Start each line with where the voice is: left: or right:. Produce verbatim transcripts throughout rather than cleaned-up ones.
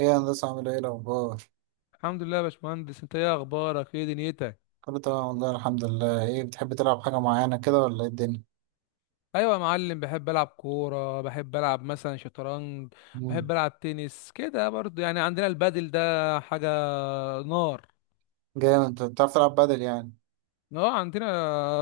right: ايه يا هندسة عامل ايه الأخبار؟
left: الحمد لله يا باشمهندس. انت ايه اخبارك؟ ايه دنيتك؟
right: كله تمام والله الحمد لله، ايه بتحب تلعب حاجة معينة كده ولا ايه الدنيا؟
left: ايوه يا معلم، بحب العب كوره، بحب العب مثلا شطرنج،
right: مم.
left: بحب العب تنس كده برضو. يعني عندنا البادل ده حاجه نار.
right: جامد انت بتعرف تلعب بدل يعني؟
left: اه عندنا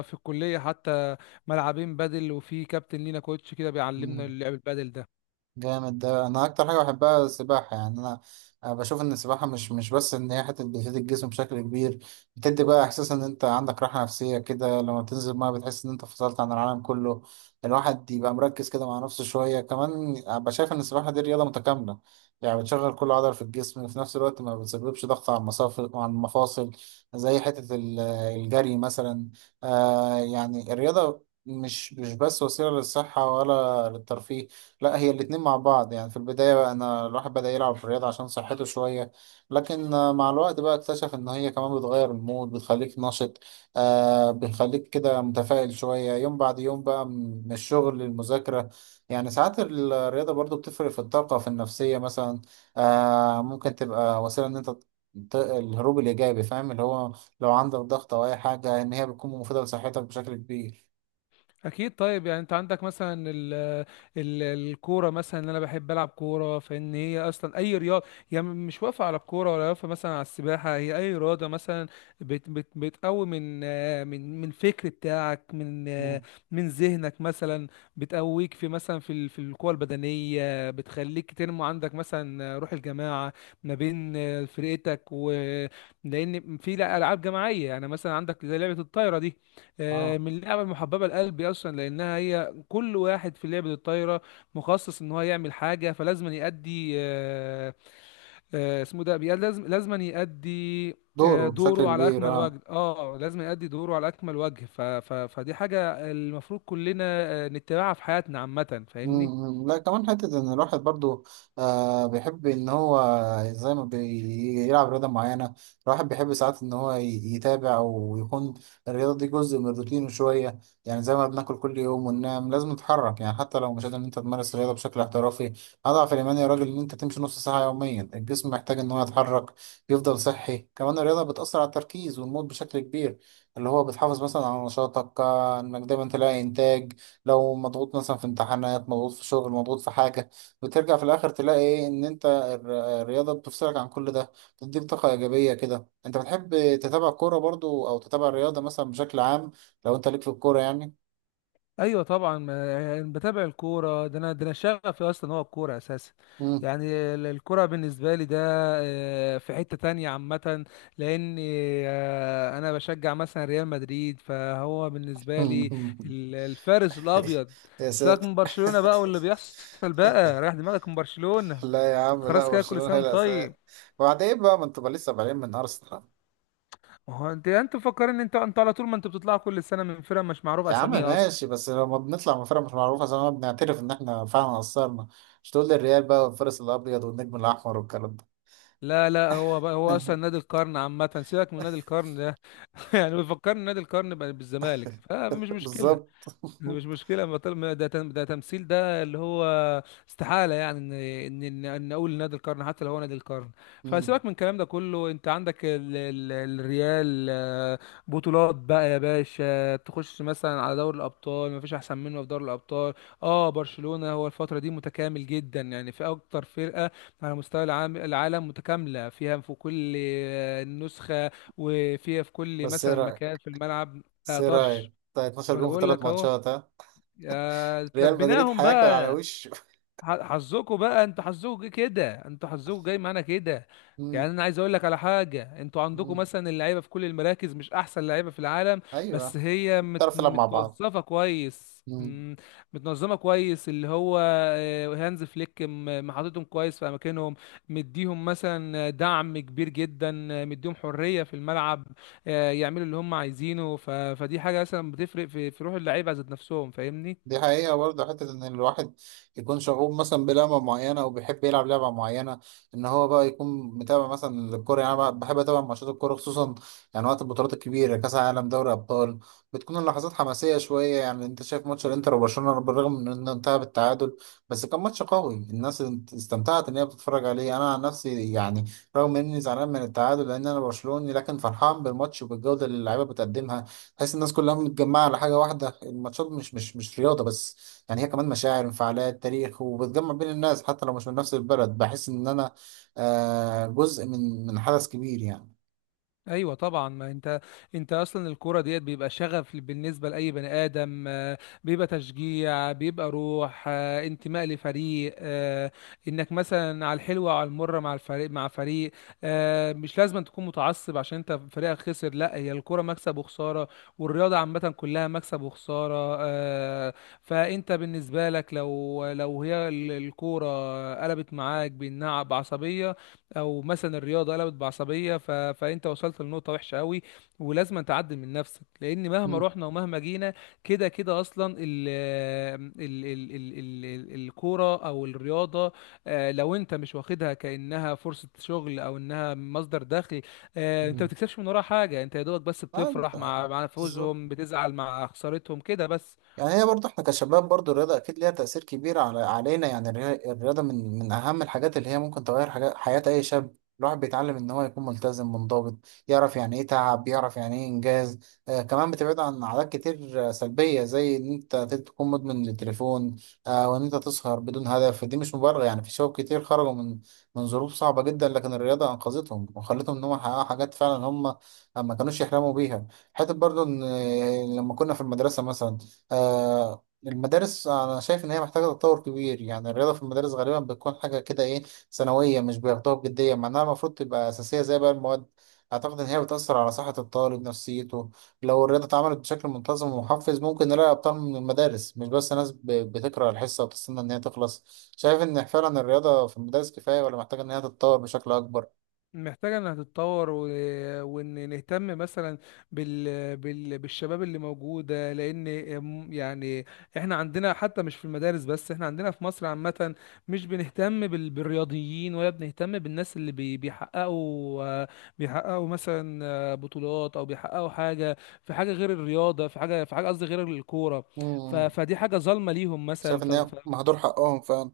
left: في الكليه حتى ملعبين بادل، وفي كابتن لينا كوتش كده بيعلمنا
right: مم.
left: لعب البادل ده.
right: جامد ده انا اكتر حاجه بحبها السباحه يعني انا أنا بشوف ان السباحه مش مش بس ان هي حته بتفيد الجسم بشكل كبير. بتدي بقى احساس ان انت عندك راحه نفسيه كده لما بتنزل الميه بتحس ان انت فصلت عن العالم كله. الواحد يبقى مركز كده مع نفسه شويه كمان. أبقى شايف ان السباحه دي رياضه متكامله، يعني بتشغل كل عضله في الجسم وفي نفس الوقت ما بتسببش ضغط على المصافي وعلى المفاصل زي حته ال- الجري مثلا. آه يعني الرياضه مش مش بس وسيله للصحه ولا للترفيه، لا هي الاتنين مع بعض. يعني في البداية بقى أنا الواحد بدأ يلعب في الرياضة عشان صحته شوية، لكن آه، مع الوقت بقى اكتشف إن هي كمان بتغير المود، بتخليك نشط، آه بتخليك كده متفائل شوية. يوم بعد يوم بقى م- من الشغل للمذاكرة، يعني ساعات الرياضة برضو بتفرق في الطاقة في النفسية مثلا. آه ممكن تبقى وسيلة إن أنت ت- الهروب الإيجابي، فاهم اللي هو لو عندك ضغط أو أي حاجة إن هي بتكون مفيدة لصحتك بشكل كبير.
left: اكيد. طيب يعني انت عندك مثلا ال ال الكوره مثلا ان انا بحب العب كوره، فان هي اصلا اي رياضه، هي م- مش واقفه على الكوره ولا واقفه مثلا على السباحه، هي اي رياضه مثلا بت بت بتقوي من آه، من من الفكر بتاعك، من آه،
right: مم.
left: من ذهنك مثلا. بتقويك في مثلا في ال- في القوه البدنيه، بتخليك تنمو عندك مثلا روح الجماعه ما بين آه، فرقتك. و لان في العاب جماعيه، يعني مثلا عندك زي لعبه الطايره دي، آه،
right: اه
left: من اللعبة المحببة لقلبي أصلا، لأنها هي كل واحد في لعبة الطايرة مخصص إن هو يعمل حاجة، فلازم يأدي آه، آه، اسمه ده بي- لازم لازم يأدي آه،
right: دوره بشكل
left: دوره على
right: كبير
left: أكمل
right: اه.
left: وجه. اه لازم يأدي دوره على أكمل وجه. ف ف فدي حاجة المفروض كلنا آه، نتبعها في حياتنا عامة، فاهمني.
right: مم. لا كمان حتة إن الواحد برضو آه بيحب إن هو زي ما بيلعب رياضة معينة، الواحد بيحب ساعات إن هو ي- يتابع ويكون الرياضة دي جزء من روتينه شوية. يعني زي ما بناكل كل يوم وننام، لازم نتحرك، يعني حتى لو مش قادر إن أنت تمارس الرياضة بشكل احترافي، أضعف الإيمان يا راجل إن أنت تمشي نص ساعة يوميا. الجسم محتاج إن هو يتحرك يفضل صحي. كمان الرياضة بتأثر على التركيز والمود بشكل كبير، اللي هو بتحافظ مثلا على نشاطك، آه، إنك دايما تلاقي إنتاج لو مضغوط مثلا في امتحانات، مضغوط في شغل، مضغوط في حاجة، بترجع في الآخر تلاقي إيه إن أنت الر- الرياضة بتفصلك عن كل ده، بتديك طاقة إيجابية كده. أنت بتحب تتابع كورة برضو أو تتابع الرياضة مثلا بشكل عام؟ لو أنت ليك في الكورة يعني.
left: ايوه طبعا. ما- يعني بتابع الكوره. ده انا ده انا شغفي اصلا هو الكوره اساسا.
right: مم.
left: يعني ال- الكوره بالنسبه لي ده آه، في حته تانية عامه. لان آه، انا بشجع مثلا ريال مدريد، فهو بالنسبه لي ال- الفارس الابيض.
right: يا
left: سيبك
right: ساتر
left: من برشلونه بقى، واللي بيحصل بقى رايح دماغك من برشلونه.
right: لا يا عم لا،
left: خلاص كده، كل
right: برشلونة
left: سنه
right: هي
left: وأنت
right: الأساس.
left: طيب.
right: وبعدين إيه بقى، ما انتوا بقى لسه بعدين من أرسنال.
left: ما هو انت انت مفكرين ان انتوا انتوا على طول، ما انتوا بتطلعوا كل سنه من فرقه مش معروف
right: يا عم
left: اساميها.
right: ماشي، بس لما بنطلع من فرقة مش معروفة زي ما بنعترف إن إحنا فعلا قصرنا، مش تقول لي الريال بقى والفارس الأبيض والنجم الأحمر والكلام ده.
left: لا لا، هو بقى هو اصلا نادي القرن عامه، سيبك من نادي القرن ده. يعني بيفكرني نادي القرن بقى بالزمالك، فمش مشكله.
right: بالظبط.
left: مش مشكلة. ما طالما ما ده تم- ده تمثيل، ده اللي هو استحالة يعني ان ان ان إن اقول نادي القرن حتى لو هو نادي القرن.
right: مم.
left: فسيبك من الكلام ده كله. انت عندك ال ال الريال آه، بطولات بقى يا باشا. تخش مثلا على دوري الابطال، ما فيش احسن منه في دوري الابطال. اه برشلونة هو الفترة دي متكامل جدا، يعني في اكتر فرقة على مستوى العام العالم، متكاملة فيها في كل آه، نسخة، وفيها في كل
right: بس ايه
left: مثلا مكان
right: رايك
left: في الملعب.
right: بس
left: لا
right: ايه رايك
left: طرش.
right: بتاع اثنا عشر
left: فانا
right: جون في
left: بقول
right: ثلاث
left: لك اهو.
right: ماتشات ها؟
left: يا
right: ريال مدريد
left: تلبيناهم
right: هياكل على
left: بقى.
right: وشه.
left: ح- حظكوا بقى، انتوا حظكوا جه كده انتوا حظكوا جاي معانا كده.
right: مم.
left: يعني انا عايز اقول لك على حاجه. انتوا عندكم
right: مم.
left: مثلا اللعيبه في كل المراكز، مش احسن لعيبه في العالم. بس
right: ايوه.
left: هي مت...
right: تعرف تلعب مع بعض.
left: متوظفه كويس،
right: مم.
left: مم، متنظمه كويس، اللي هو آه، هانز فليك م- محطتهم كويس في اماكنهم. مديهم مثلا دعم كبير جدا، آه، مديهم حريه في الملعب آه، يعملوا اللي هم عايزينه. ف... فدي حاجه مثلا بتفرق في, في روح اللعيبه ذات نفسهم، فاهمني.
right: دي حقيقة برضه، حتة إن الواحد يكون شغوف مثلا بلعبة معينة أو بيحب يلعب لعبة معينة، إن هو بقى يكون متابع مثلا الكورة. يعني أنا بحب أتابع ماتشات الكورة خصوصا يعني وقت البطولات الكبيرة، كأس العالم، دوري أبطال، بتكون اللحظات حماسية شوية. يعني أنت شايف ماتش الإنتر وبرشلونة، بالرغم من إنه انتهى بالتعادل بس كان ماتش قوي. الناس استمتعت إن هي بتتفرج عليه. أنا عن نفسي يعني رغم إني زعلان من التعادل لأن أنا برشلوني، لكن فرحان بالماتش وبالجودة اللي اللعيبة بتقدمها. تحس الناس كلها متجمعة على حاجة واحدة. الماتشات مش مش مش رياضة بس، يعني هي كمان مشاعر، انفعالات، تاريخ، وبتجمع بين الناس حتى لو مش من نفس البلد. بحس إن أنا آه جزء من من حدث كبير يعني.
left: ايوه طبعا. ما انت انت اصلا الكوره ديت بيبقى شغف بالنسبه لاي بني ادم آه، بيبقى تشجيع، بيبقى روح آه، انتماء لفريق آه، انك مثلا على الحلوه وعلى المره مع الفريق مع فريق آه، مش لازم تكون متعصب عشان انت فريقك خسر. لا هي الكوره مكسب وخساره، والرياضه عامه كلها مكسب وخساره آه، فانت بالنسبه لك، لو لو هي ال- الكوره قلبت معاك بانها بعصبيه، او مثلا الرياضه قلبت بعصبيه، ف... فانت وصلت لنقطه وحشه قوي، ولازم تعدل من نفسك. لان مهما
right: مم.
left: رحنا ومهما جينا، كده كده اصلا ال... ال... ال... ال... ال... ال- الكوره او الرياضه، آه، لو انت مش واخدها كانها فرصه شغل او انها مصدر دخل آه، انت ما
right: مم.
left: بتكسبش من وراها حاجه، انت يا دوبك بس
right: آه
left: بتفرح مع
right: ده-
left: مع
right: بالظبط.
left: فوزهم، بتزعل مع خسارتهم كده بس.
right: يعني هي برضه احنا كشباب برضه الرياضة أكيد ليها تأثير كبير على علينا. يعني الري- الرياضة من من أهم الحاجات اللي هي ممكن تغير حاجات حياة أي شاب. الواحد بيتعلم إن هو يكون ملتزم منضبط، يعرف يعني إيه تعب، يعرف يعني إيه إنجاز. آه كمان بتبعد عن عادات كتير آه، سلبية زي إن أنت تكون مدمن للتليفون، آه وإن أنت تسهر بدون هدف. دي مش مبرر، يعني في شباب كتير خرجوا من من ظروف صعبة جدا لكن الرياضة أنقذتهم وخلتهم إن هم يحققوا حاجات فعلا هم ما كانوش يحلموا بيها. حتى برضه إن آه، لما كنا في المدرسة مثلا، آه المدارس أنا شايف إن هي محتاجة تطور كبير. يعني الرياضة في المدارس غالبا بتكون حاجة كده إيه، ثانوية، مش بياخدوها بجدية مع إنها المفروض تبقى أساسية زي بقى المواد. أعتقد إن هي بتأثر على صحة الطالب نفسيته لو الرياضة اتعملت بشكل منتظم ومحفز ممكن نلاقي أبطال من المدارس، مش بس ناس ب- بتكره الحصة وبتستنى إن هي تخلص. شايف إن فعلا الرياضة في المدارس كفاية ولا محتاجة إن هي تتطور بشكل أكبر؟
left: محتاجة انها تتطور و... وان نهتم مثلا بال... بال... بالشباب اللي موجودة. لان م- يعني احنا عندنا، حتى مش في المدارس بس، احنا عندنا في مصر عامة مش بنهتم بال... بالرياضيين، ولا بنهتم بالناس اللي بي... بيحققوا بيحققوا مثلا آه، بطولات، او بيحققوا حاجة في حاجة غير الرياضة، في حاجة في حاجة قصدي غير الكورة. ف...
right: مم.
left: فدي حاجة ظالمة ليهم مثلا
right: شايف إن هي مهدور حقهم فعلا.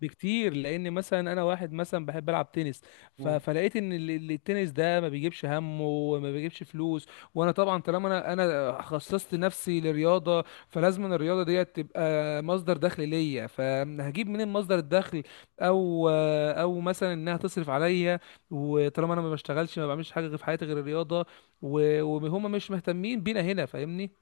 left: بكتير. لان مثلا انا واحد مثلا بحب العب تنس، ف... فلقيت ان ال- ال- التنس ده ما بيجيبش همه وما بيجيبش فلوس. وانا طبعا طالما انا انا خصصت نفسي لرياضه، فلازم أن الرياضه ديت تبقى مصدر دخل ليا. فهجيب منين مصدر الدخل؟ او او مثلا انها تصرف عليا. وطالما انا ما بشتغلش، ما بعملش حاجه في حياتي غير الرياضه، و... وهم مش مهتمين بينا هنا، فاهمني.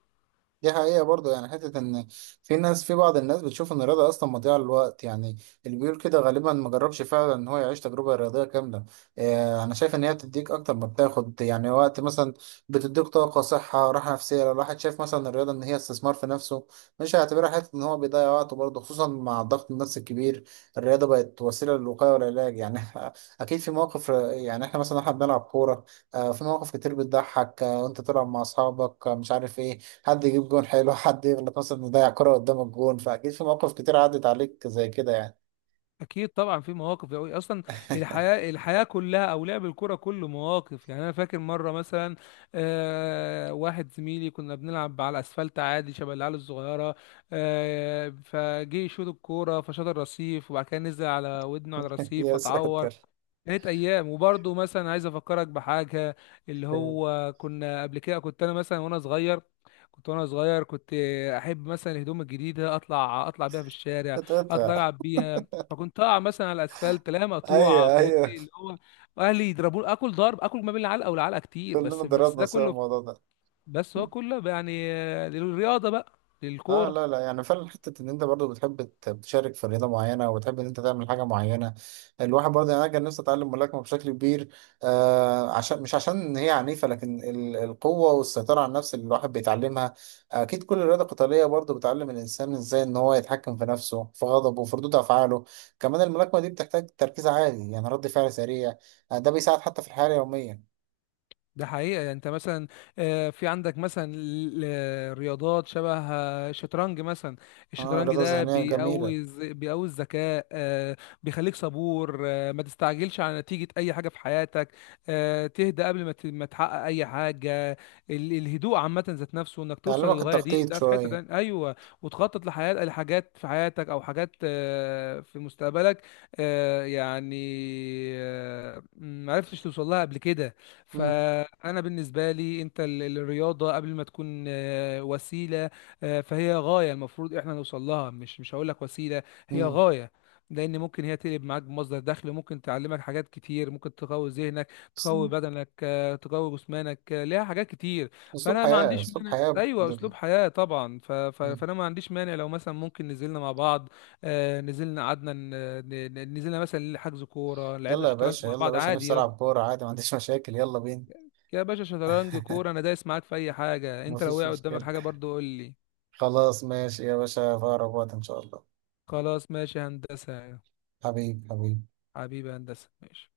right: دي حقيقة برضه. يعني حتة إن في ناس، في بعض الناس بتشوف إن الرياضة أصلا مضيعة للوقت. يعني اللي بيقول كده غالبا ما جربش فعلا إن هو يعيش تجربة رياضية كاملة. آه أنا شايف إن هي بتديك أكتر ما بتاخد، يعني وقت مثلا بتديك طاقة، صحة، راحة نفسية. لو الواحد شايف مثلا الرياضة إن هي استثمار في نفسه مش هيعتبرها حتة إن هو بيضيع وقته، برضه خصوصا مع الضغط النفسي الكبير الرياضة بقت وسيلة للوقاية والعلاج يعني. أكيد في مواقف. يعني إحنا مثلا إحنا بنلعب كورة، آه في مواقف كتير بتضحك. آه وأنت تلعب مع أصحابك آه مش عارف إيه، حد يجيب جون حلو، حد يغلط مثلا يضيع كرة قدام الجون، فأكيد في مواقف كتير عدت عليك زي كده يعني.
left: اكيد طبعا، في مواقف قوي اصلا. الحياه الحياه كلها، او لعب الكره كله مواقف. يعني انا فاكر مره مثلا آه واحد زميلي، كنا بنلعب على الاسفلت عادي شبه العيال الصغيره، آه فجه يشوط الكوره، فشاط الرصيف، وبعد كده نزل على ودنه على الرصيف
right: يا
left: فتعور.
right: ساتر.
left: كانت ايام. وبرضه مثلا عايز افكرك بحاجه، اللي هو كنا قبل كده، كنت انا مثلا وانا صغير كنت وانا صغير كنت احب مثلا الهدوم الجديده، اطلع اطلع بيها في الشارع، اطلع
right: قطعتها.
left: العب بيها. فكنت اقع مثلا على الاسفلت، لا مقطوعه،
right: أيوه
left: فاهمني،
right: أيوه.
left: اللي هو اهلي يضربوني، اكل ضرب، اكل ما بين العلقه والعلقه كتير.
right: كلنا
left: بس بس
right: ضربنا
left: ده
right: سوا
left: كله،
right: الموضوع ده.
left: بس هو كله يعني آه، للرياضه بقى،
right: اه لا
left: للكوره.
right: لا يعني فعلا حته ان انت برضو بتحب ت- تشارك في رياضه معينه وبتحب ان انت تعمل حاجه معينه. الواحد برضو يعني انا كان نفسي اتعلم ملاكمه بشكل كبير، آه عشان مش عشان إن هي عنيفه لكن ال- القوه والسيطره على النفس اللي الواحد بيتعلمها. اكيد كل رياضه قتاليه برضو بتعلم الانسان ازاي ان هو يتحكم في نفسه، في غضبه، وفي ردود افعاله. كمان الملاكمه دي بتحتاج تركيز عالي، يعني رد فعل سريع، آه ده بيساعد حتى في الحياه اليوميه.
left: ده حقيقة. يعني انت مثلا آه، في عندك مثلا ل- ل- رياضات شبه آه، الشطرنج مثلا.
right: اه
left: الشطرنج
right: رياضه
left: ده
right: ذهنيه جميله.
left: بيقوي الز- بيقوي الذكاء، آه، بيخليك صبور، آه، ما تستعجلش على نتيجة اي حاجة في حياتك، آه، تهدى قبل ما ت- ما تحقق اي حاجة. ال- الهدوء عامة ذات نفسه، انك توصل
right: تعلمك
left: للغاية دي،
right: التخطيط
left: ده في حتة
right: شويه.
left: تانية ايوه. وتخطط لحياة، لحاجات في حياتك، او حاجات آه، في مستقبلك، آه، يعني آه، ما عرفتش توصل لها قبل كده.
right: مم.
left: فانا بالنسبه لي، انت ال- الرياضه قبل ما تكون آه، وسيله، آه، فهي غايه المفروض احنا نوصل لها. مش مش هقول لك وسيله، هي غايه. لان ممكن هي تقلب معاك بمصدر دخل، ممكن تعلمك حاجات كتير، ممكن تقوي ذهنك، تقوي
right: مم.
left: بدنك، آه، تقوي جسمانك، آه، ليها حاجات كتير.
right: اسلوب
left: فانا ما
right: حياة،
left: عنديش
right: اسلوب
left: مانع.
right: حياة
left: ايوه
right: ب...
left: اسلوب حياه طبعا. ف... ف... فانا ما عنديش مانع. لو مثلا ممكن نزلنا مع بعض، آه، نزلنا قعدنا ن... ن- نزلنا مثلا حجز كوره، لعبنا
right: يلا يا
left: شطرنج
right: باشا،
left: مع
right: يلا يا
left: بعض
right: باشا، نفسي
left: عادي.
right: العب كورة عادي، ما عنديش مشاكل، يلا بينا.
left: يا باشا شطرنج كورة، انا دايس معاك في اي حاجة. انت لو
right: مفيش
left: وقع قدامك
right: مشكلة.
left: حاجة برضو، قول لي.
right: خلاص ماشي يا باشا، في اقرب وقت ان شاء الله.
left: خلاص ماشي هندسة.
right: حبيبي حبيبي.
left: حبيبي هندسة ماشي.